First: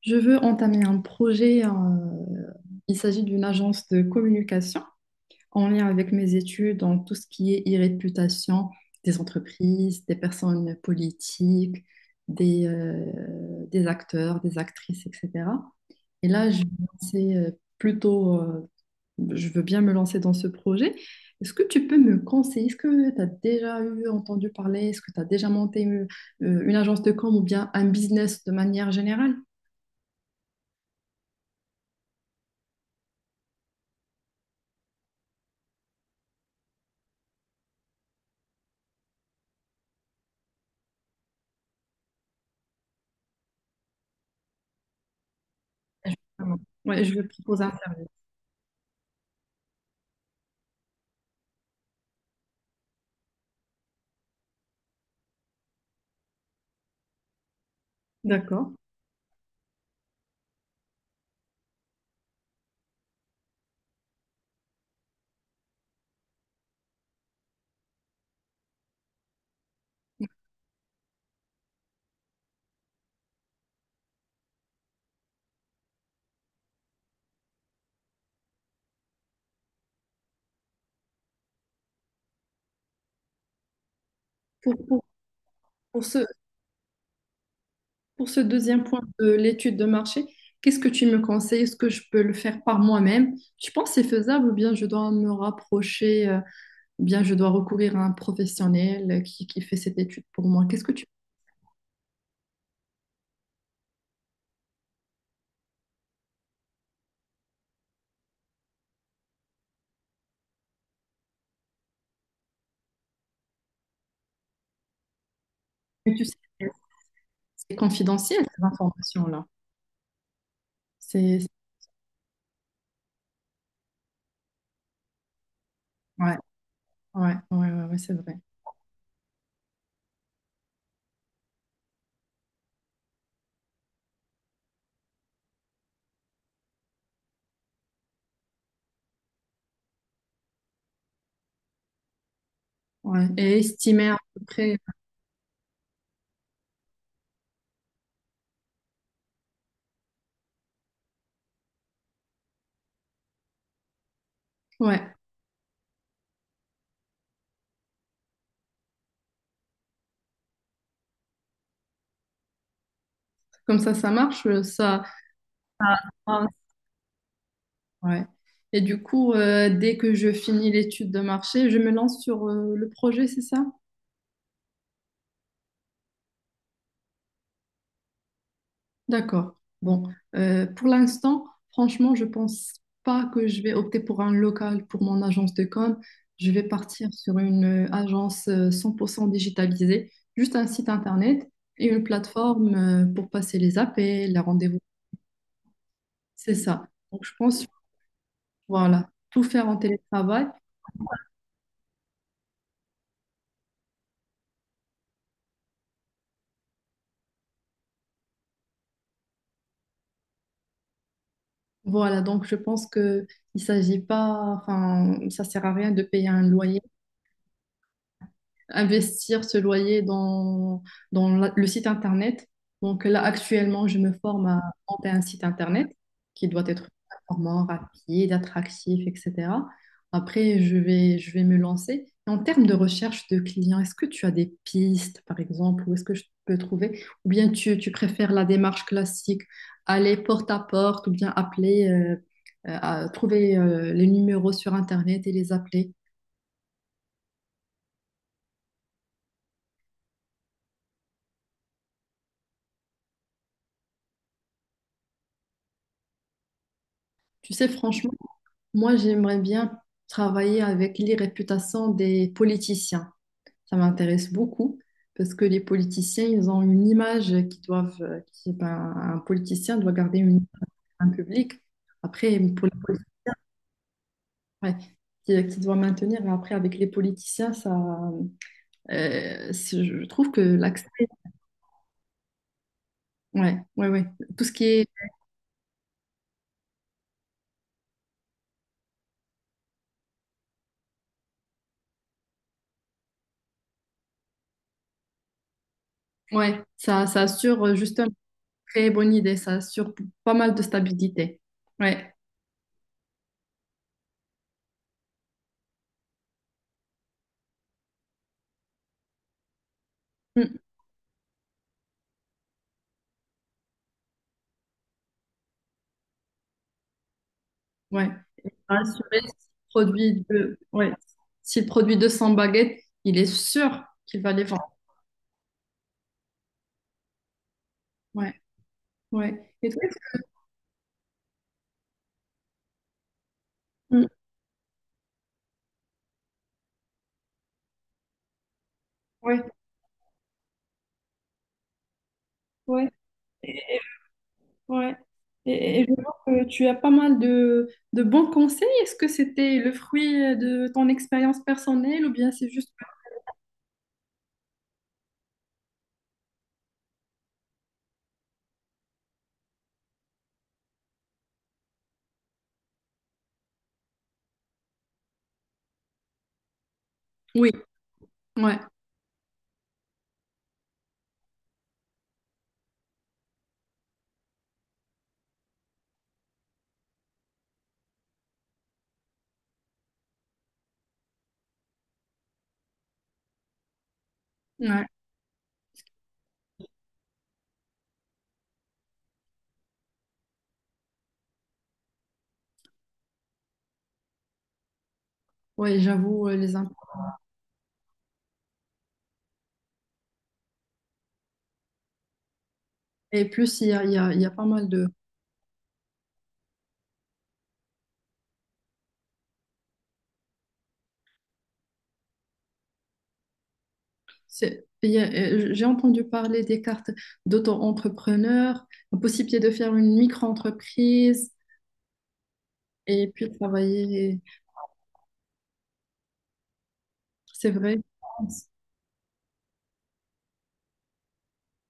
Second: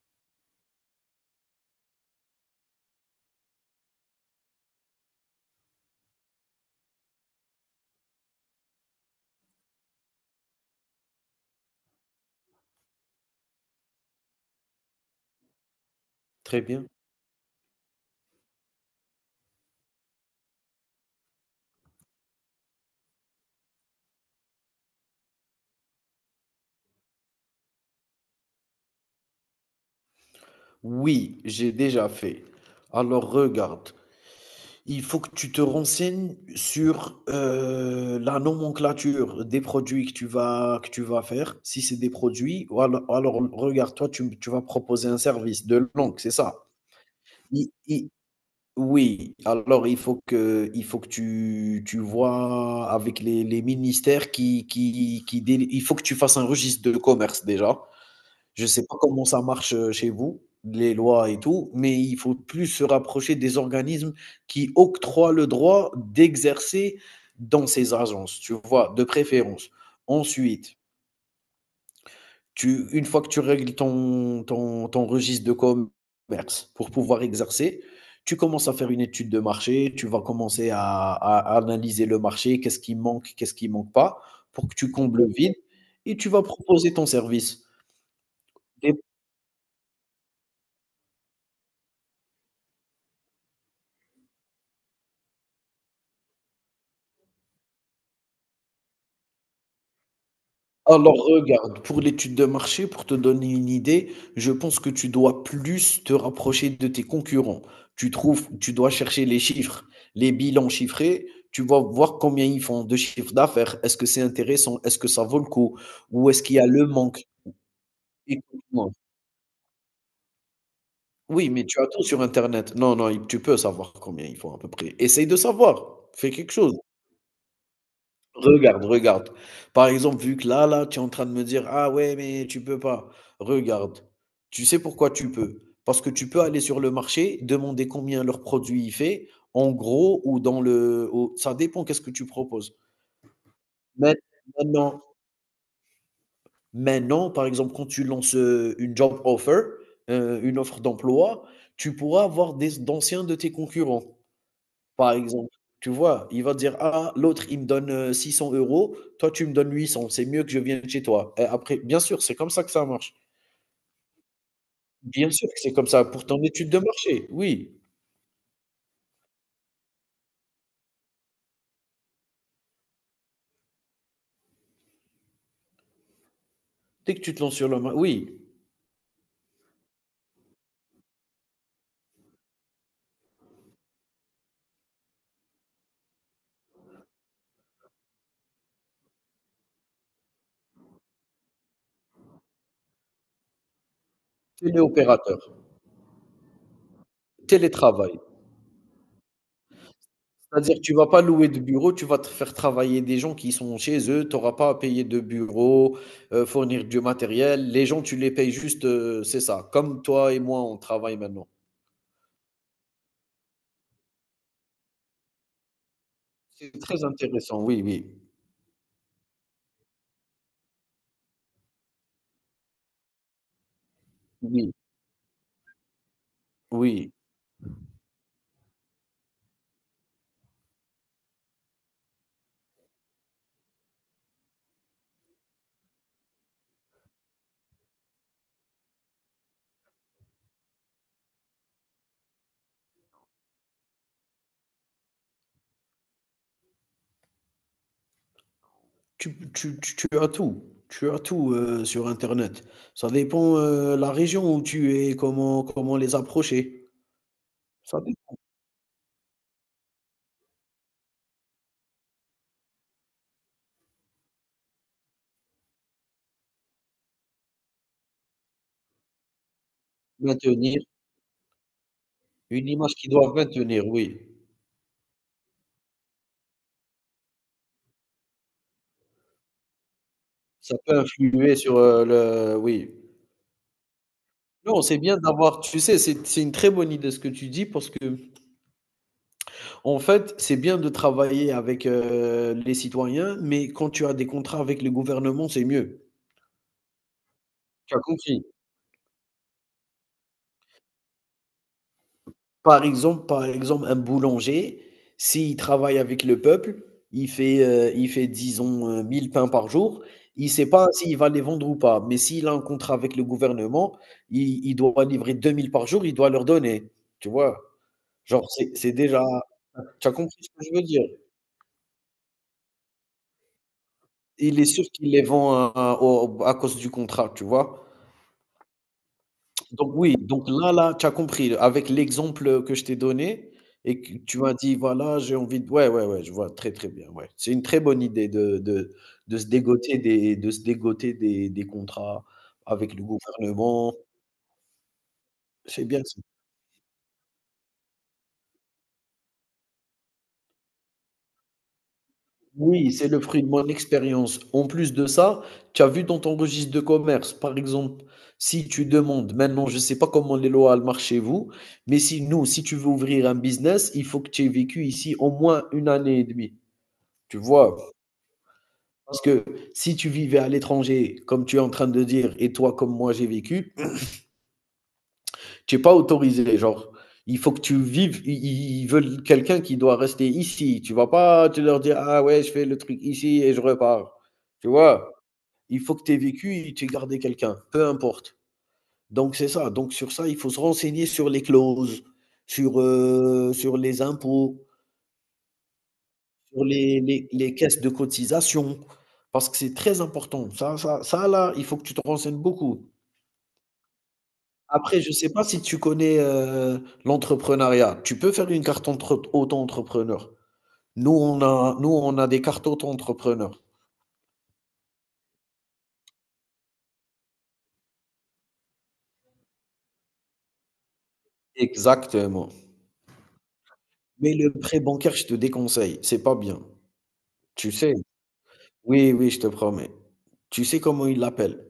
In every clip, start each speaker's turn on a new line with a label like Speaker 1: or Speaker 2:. Speaker 1: Je veux entamer un projet. Il s'agit d'une agence de communication en lien avec mes études dans tout ce qui est e-réputation des entreprises, des personnes politiques, des, euh, des acteurs, des actrices, etc. Et là, je
Speaker 2: Très
Speaker 1: vais
Speaker 2: bien.
Speaker 1: lancer, plutôt, je veux bien me lancer dans ce projet. Est-ce que tu peux me conseiller? Est-ce que tu as déjà eu entendu parler? Est-ce que tu as déjà monté une agence de com ou bien un business de manière générale?
Speaker 2: Oui, j'ai déjà fait. Alors regarde, il faut que tu te renseignes sur la nomenclature des produits que tu vas faire, si c'est des produits, ou alors, regarde, toi, tu vas proposer un service de langue, c'est ça?
Speaker 1: Exactement. Ouais, je vais proposer
Speaker 2: I-
Speaker 1: un service.
Speaker 2: i- oui, alors il faut que tu vois avec les ministères il faut que tu fasses un registre de commerce déjà. Je
Speaker 1: D'accord.
Speaker 2: sais pas comment ça marche, chez vous, les lois et tout, mais il faut plus se rapprocher des organismes qui octroient le droit d'exercer dans ces agences, tu vois? De préférence. Ensuite, tu une fois que tu règles ton registre de commerce pour pouvoir exercer, tu commences à faire une étude de marché, tu vas commencer à analyser le marché, qu'est-ce qui manque pas, pour
Speaker 1: Pour,
Speaker 2: que tu
Speaker 1: pour,
Speaker 2: combles le vide
Speaker 1: pour
Speaker 2: et
Speaker 1: ce,
Speaker 2: tu vas proposer ton service.
Speaker 1: pour ce deuxième point de l'étude de marché, qu'est-ce que tu me conseilles? Est-ce que je peux le faire par moi-même? Tu penses que c'est faisable ou bien je dois me rapprocher, ou bien je dois recourir à un professionnel qui fait cette étude pour moi? Qu'est-ce que tu,
Speaker 2: Alors regarde, pour l'étude de marché, pour te donner une idée, je pense que tu dois plus te rapprocher de tes concurrents. Tu trouves, tu dois chercher les chiffres, les bilans chiffrés. Tu vas voir combien ils font de chiffre d'affaires. Est-ce que c'est intéressant? Est-ce que ça vaut le coup?
Speaker 1: mais tu
Speaker 2: Ou
Speaker 1: sais,
Speaker 2: est-ce qu'il y a le manque?
Speaker 1: c'est confidentiel, ces
Speaker 2: Écoute-moi.
Speaker 1: informations-là. C'est,
Speaker 2: Oui, mais tu as tout sur Internet. Non, non, tu peux savoir combien ils font à peu près. Essaye de savoir. Fais
Speaker 1: ouais,
Speaker 2: quelque chose.
Speaker 1: ouais, ouais, c'est vrai.
Speaker 2: Regarde, regarde. Par exemple, vu que là, là, tu es en train de me dire: «Ah ouais, mais tu peux pas». Regarde, tu sais pourquoi tu peux? Parce que tu peux aller sur le marché, demander combien leur produit il fait, en gros ou dans le au ça dépend qu'est-ce que tu proposes.
Speaker 1: Ouais. Et estimer à
Speaker 2: Maint
Speaker 1: peu près,
Speaker 2: maintenant maintenant, par exemple, quand tu lances, une job offer, une offre d'emploi, tu pourras avoir des d'anciens de tes concurrents. Par
Speaker 1: ouais,
Speaker 2: exemple, tu vois? Il va te dire: «Ah, l'autre, il me donne, 600 euros, toi, tu me donnes 800, c'est mieux que je vienne chez toi» et après bien sûr, c'est comme ça que ça marche.
Speaker 1: comme ça marche,
Speaker 2: Bien sûr que c'est comme ça, pour ton
Speaker 1: ça-
Speaker 2: étude de marché, oui.
Speaker 1: Ouais. Et du coup, dès que je finis l'étude de marché, je me lance sur le projet, c'est ça?
Speaker 2: Dès que tu te lances sur le ma Oui.
Speaker 1: D'accord. Bon, pour l'instant, franchement, je pense pas que je vais opter pour un local pour mon agence de com. Je vais partir sur une agence 100% digitalisée, juste un site internet et une plateforme pour passer les appels, les rendez-vous.
Speaker 2: Téléopérateur,
Speaker 1: C'est ça. Donc, je pense,
Speaker 2: télétravail.
Speaker 1: voilà, tout faire en télétravail.
Speaker 2: C'est-à-dire, que tu vas pas louer de bureau, tu vas te faire travailler des gens qui sont chez eux, tu auras pas à payer de bureau, fournir du matériel. Les gens, tu les payes juste, c'est ça, comme toi et moi, on travaille maintenant.
Speaker 1: Voilà, donc je pense que il s'agit pas, enfin, ça sert à rien de payer un
Speaker 2: C'est
Speaker 1: loyer,
Speaker 2: très intéressant, oui, oui.
Speaker 1: investir ce loyer dans, le site internet. Donc là, actuellement, je me forme à
Speaker 2: Oui,
Speaker 1: monter un site internet qui doit être
Speaker 2: oui.
Speaker 1: performant, rapide, attractif, etc. Après, je vais me lancer. En termes de recherche de clients, est-ce que tu as des pistes, par exemple, où est-ce que je peux trouver? Ou bien tu préfères la démarche classique, aller porte à porte, ou bien appeler, trouver les numéros sur Internet et les appeler?
Speaker 2: Tu as tout, sur internet. Ça dépend, la région où tu es, comment les approcher.
Speaker 1: Tu sais,
Speaker 2: Ça
Speaker 1: franchement,
Speaker 2: dé
Speaker 1: moi, j'aimerais bien travailler avec les réputations des politiciens. Ça m'intéresse beaucoup parce que les politiciens, ils ont une image qui doivent, ben, un politicien doit garder une image,
Speaker 2: Maintenir
Speaker 1: un public. Après, pour
Speaker 2: une
Speaker 1: la
Speaker 2: image
Speaker 1: politique,
Speaker 2: qu'ils doivent maintenir, oui.
Speaker 1: ouais, qui doit maintenir. Et après, avec les politiciens, je trouve que
Speaker 2: Ça
Speaker 1: l'accès,
Speaker 2: peut influer sur, le oui.
Speaker 1: ouais, ouais, ouais, tout ce qui
Speaker 2: Non,
Speaker 1: est,
Speaker 2: c'est bien d'avoir tu sais, c'est une très bonne idée ce que tu dis parce que en fait, c'est bien de travailler avec, les citoyens, mais quand tu as des contrats avec le gouvernement, c'est mieux.
Speaker 1: ouais, ça assure
Speaker 2: Tu
Speaker 1: juste
Speaker 2: as
Speaker 1: une
Speaker 2: compris?
Speaker 1: très bonne idée. Ça assure pas mal de stabilité. Ouais.
Speaker 2: Par exemple, un boulanger, s'il travaille avec le peuple, il fait disons, 1000 pains par jour, il ne
Speaker 1: Mm.
Speaker 2: sait pas s'il va les vendre ou pas. Mais s'il a un contrat avec le gouvernement, il doit livrer 2000 par jour, il doit leur donner, tu vois?
Speaker 1: Ouais.
Speaker 2: Genre c'est
Speaker 1: Rassurer,
Speaker 2: déjà. Tu as compris ce que je veux
Speaker 1: ouais,
Speaker 2: dire?
Speaker 1: s'il produit 200 baguettes, il est sûr qu'il va les
Speaker 2: Il est
Speaker 1: vendre.
Speaker 2: sûr qu'il les vend à cause du contrat, tu vois?
Speaker 1: Ouais, ouais. Et toi,
Speaker 2: Donc oui, donc là, tu as compris avec l'exemple, que je t'ai donné et
Speaker 1: mm,
Speaker 2: que tu m'as dit: «Voilà, j'ai envie de» ouais, ouais, ouais, je vois très, très bien, ouais. C'est une très bonne idée de
Speaker 1: ouais,
Speaker 2: se dégoter des contrats
Speaker 1: ouais,
Speaker 2: avec le gouvernement.
Speaker 1: ouais.
Speaker 2: C'est
Speaker 1: Et je
Speaker 2: bien
Speaker 1: vois
Speaker 2: ça.
Speaker 1: que tu as pas mal de bons conseils. Est-ce que c'était le fruit de ton expérience personnelle ou bien c'est juste...
Speaker 2: Oui, c'est le fruit de mon expérience. En plus de ça, tu as vu dans ton registre de commerce, par exemple, si tu demandes maintenant, je ne sais pas comment les lois elles marchent chez vous, mais si nous, si tu veux ouvrir un business, il faut que tu aies vécu ici au moins une année et demie. Tu
Speaker 1: Oui,
Speaker 2: vois?
Speaker 1: ouais,
Speaker 2: Parce que si tu vivais à l'étranger, comme tu es en train de dire et toi comme moi j'ai vécu, tu es pas autorisé. Genre, il faut que tu vives, i i ils veulent quelqu'un qui doit rester ici. Tu vas pas te leur dire: «Ah ouais, je fais le truc ici et je repars». Tu
Speaker 1: ouais,
Speaker 2: vois? Il faut que tu aies vécu et tu aies gardé quelqu'un, peu importe. Donc c'est ça, donc sur ça, il faut se renseigner sur les clauses, sur les impôts.
Speaker 1: ouais, j'avoue, les
Speaker 2: Pour
Speaker 1: impôts.
Speaker 2: les caisses de cotisation, parce que c'est très important. Ça là, il faut que tu te renseignes beaucoup.
Speaker 1: Et plus, il y a pas mal de.
Speaker 2: Après, je ne sais pas si tu connais, l'entrepreneuriat. Tu peux faire une carte entre auto-entrepreneur. Nous, on a des cartes auto-entrepreneur.
Speaker 1: J'ai entendu parler des cartes d'auto-entrepreneur, la possibilité de faire une micro-entreprise,
Speaker 2: Exactement.
Speaker 1: et puis travailler.
Speaker 2: Mais le prêt bancaire, je te déconseille, c'est pas bien.
Speaker 1: C'est
Speaker 2: Tu
Speaker 1: vrai?
Speaker 2: sais? Oui, oui, je te promets. Tu sais comment ils l'appellent?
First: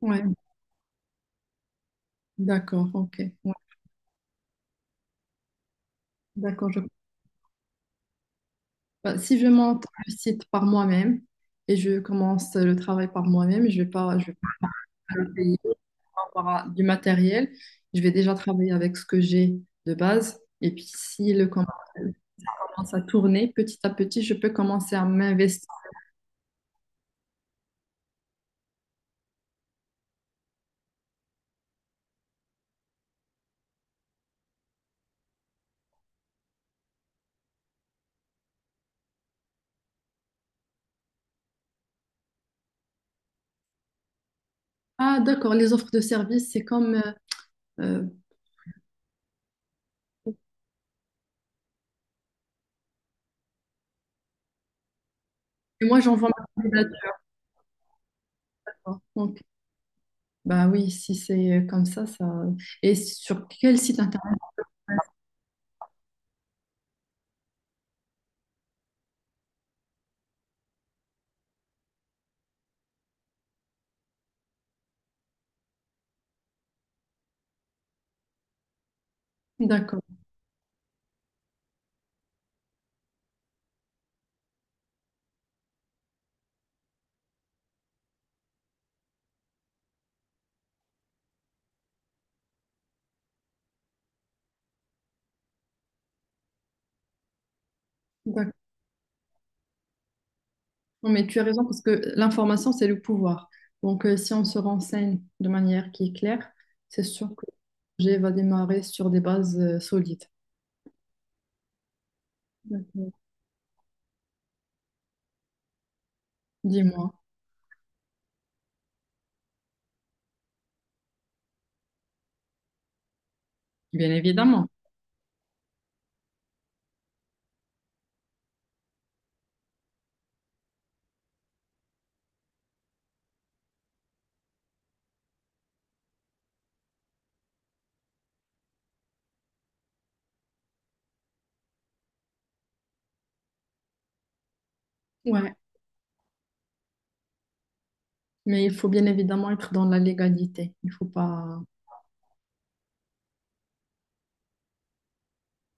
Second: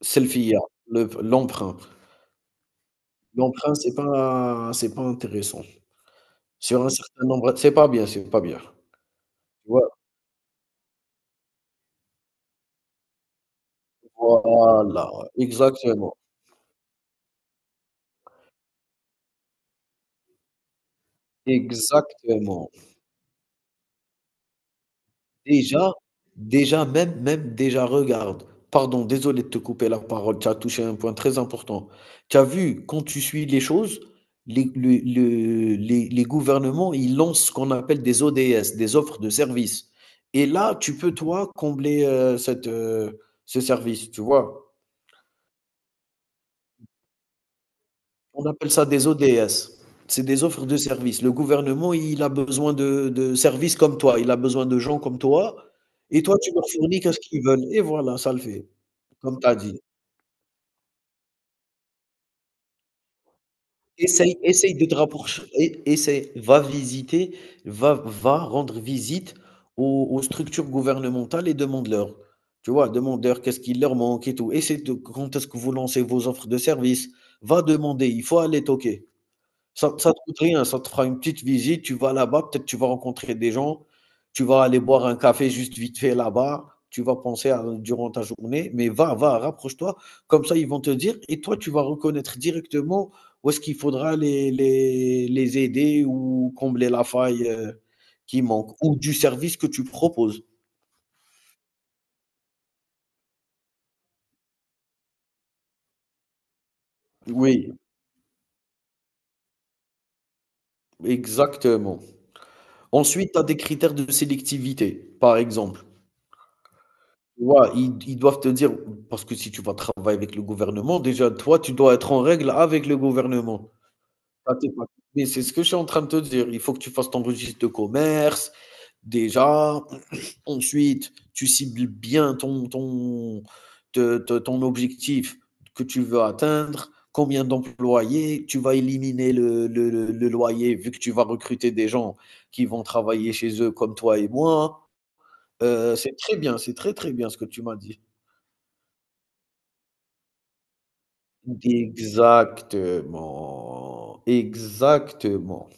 Speaker 1: Ouais,
Speaker 2: Selfie, le l'emprunt.
Speaker 1: d'accord, ok. Ouais,
Speaker 2: L'emprunt, c'est pas intéressant.
Speaker 1: d'accord, je...
Speaker 2: Sur un certain nombre c'est pas bien, c'est pas bien.
Speaker 1: Bah, si je
Speaker 2: Tu
Speaker 1: monte
Speaker 2: vois?
Speaker 1: le site par moi-même et je commence le travail par moi-même, je vais
Speaker 2: Voilà,
Speaker 1: pas le payer
Speaker 2: exactement,
Speaker 1: par rapport à du matériel. Je vais déjà travailler avec ce que j'ai de base. Et puis si le com-
Speaker 2: exactement.
Speaker 1: commence à tourner petit à petit, je peux commencer à m'investir.
Speaker 2: Déjà déjà même déjà regarde, pardon, désolé de te couper la parole, tu as touché un point très important. Tu as vu quand tu suis les choses, les le les gouvernements, ils lancent ce qu'on appelle des ODS, des offres de services et là, tu peux toi combler, ce service, tu vois?
Speaker 1: Ah, d'accord, les offres de services, c'est comme euh,
Speaker 2: On appelle ça des ODS. C'est des offres de services. Le gouvernement, il a besoin de services comme toi, il a besoin de gens comme toi
Speaker 1: et moi
Speaker 2: et
Speaker 1: j'envoie
Speaker 2: toi,
Speaker 1: ma
Speaker 2: tu leur fournis
Speaker 1: candidature.
Speaker 2: qu'est-ce qu'ils veulent et voilà, ça le fait,
Speaker 1: Donc,
Speaker 2: comme tu as dit.
Speaker 1: bah oui, si c'est comme ça, ça. Et sur quel site internet?
Speaker 2: Essaye de te rapprocher et essaye, va visiter, va rendre visite aux structures gouvernementales et demande-leur. Tu vois? Demande-leur qu'est-ce qu'il leur manque et tout. Essaye de quand est-ce que vous lancez vos offres de services? Va demander, il faut aller toquer. Ça
Speaker 1: D'accord,
Speaker 2: ça te coûte rien, ça te fera une petite visite, tu vas là-bas, peut-être tu vas rencontrer des gens, tu vas aller boire un café juste vite fait là-bas, tu vas penser à durant ta journée, mais va, va, rapproche-toi. Comme ça, ils vont te dire et toi, tu vas reconnaître directement où est-ce qu'il faudra les aider ou combler la faille, qui
Speaker 1: d'accord.
Speaker 2: manque ou du service que tu proposes.
Speaker 1: Non, mais tu as raison parce que l'information, c'est le pouvoir. Donc, si on se renseigne de manière qui est claire, c'est sûr que
Speaker 2: Oui,
Speaker 1: le projet va démarrer sur des bases solides.
Speaker 2: exactement.
Speaker 1: D'accord.
Speaker 2: Ensuite, tu as des critères de sélectivité. Par exemple.
Speaker 1: Dis-moi.
Speaker 2: Tu vois, ils doivent te dire parce que si tu vas travailler avec le gouvernement, déjà, toi, tu dois être en règle avec le gouvernement.
Speaker 1: Bien
Speaker 2: Ça,
Speaker 1: évidemment.
Speaker 2: c'est pas, mais c'est ce que je suis en train de te dire. Il faut que tu fasses ton registre de commerce, déjà. Ensuite, tu cibles bien ton ton te te ton objectif que tu veux atteindre, combien d'employés, tu vas éliminer le loyer vu que tu vas recruter des gens qui vont travailler chez eux comme toi et moi.
Speaker 1: Ouais.
Speaker 2: C'est très bien, c'est très, très bien ce que tu m'as dit.
Speaker 1: Mais il faut bien évidemment être dans la légalité. Il faut pas.
Speaker 2: Exactement, exactement.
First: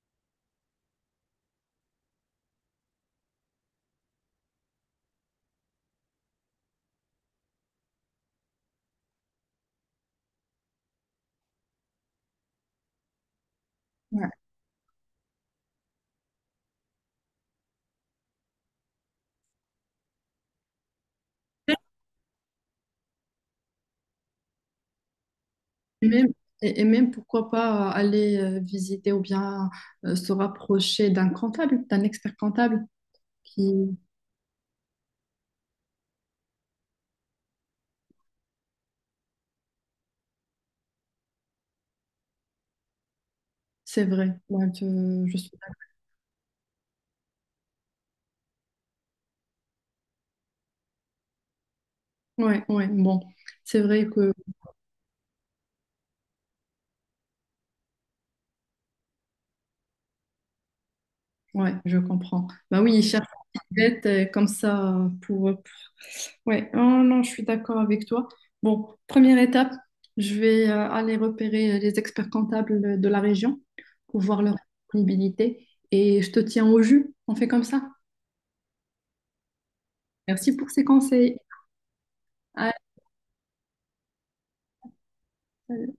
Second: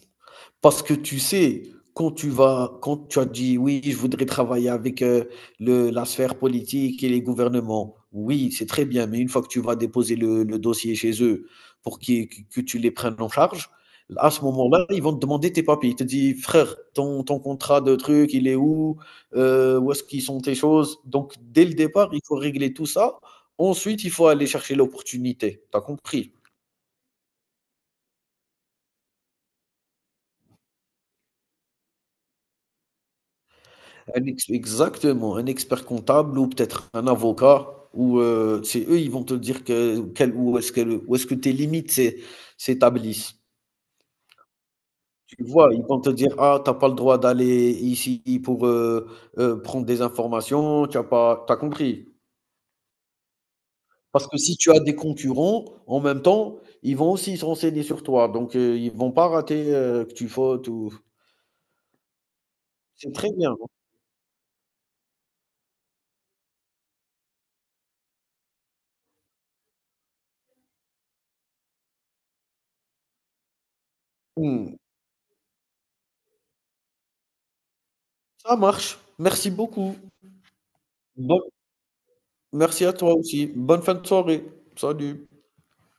Speaker 2: Parce que tu sais, quand tu as dit: «Oui, je voudrais travailler avec, le la sphère politique et les gouvernements». Oui, c'est très bien, mais une fois que tu vas déposer le dossier chez eux pour qu'ils que tu les prennes en charge,
Speaker 1: Ouais.
Speaker 2: à ce moment-là, ils vont te demander tes papiers. Ils te disent: «Frère, ton contrat de truc, il est où? Où est-ce qu'ils sont tes choses?» Donc dès le départ, il faut régler tout ça. Ensuite, il faut aller chercher l'opportunité. T'as
Speaker 1: Et même,
Speaker 2: compris?
Speaker 1: et même, pourquoi pas aller visiter ou bien se rapprocher d'un comptable, d'un expert comptable qui,
Speaker 2: Exactement, un expert comptable ou peut-être un avocat, ou c'est eux, ils vont te dire que, où est-ce que, où est-ce que tes limites s'établissent.
Speaker 1: c'est vrai, ouais, je
Speaker 2: Tu
Speaker 1: suis.
Speaker 2: vois, ils vont te dire, ah, t'as pas le droit d'aller ici pour prendre des informations, tu as pas, t'as compris.
Speaker 1: Ouais, ouais, bon, c'est vrai
Speaker 2: Parce
Speaker 1: que.
Speaker 2: que si tu as des concurrents, en même temps, ils vont aussi se renseigner sur toi. Donc, ils vont pas rater que tu fautes ou.
Speaker 1: Ouais, je comprends. Bah oui, ils
Speaker 2: C'est
Speaker 1: cherchent
Speaker 2: très bien.
Speaker 1: des dettes comme ça Ouais, oh non, je suis d'accord avec toi. Bon, première étape, je vais aller repérer les experts comptables de la région pour voir leur
Speaker 2: Hmm.
Speaker 1: disponibilité et je te tiens au jus. On fait comme ça.
Speaker 2: Ça marche. Merci beaucoup.
Speaker 1: Merci pour ces conseils.
Speaker 2: Bonne Merci à toi aussi. Bonne fin de soirée. Salut.
Speaker 1: À-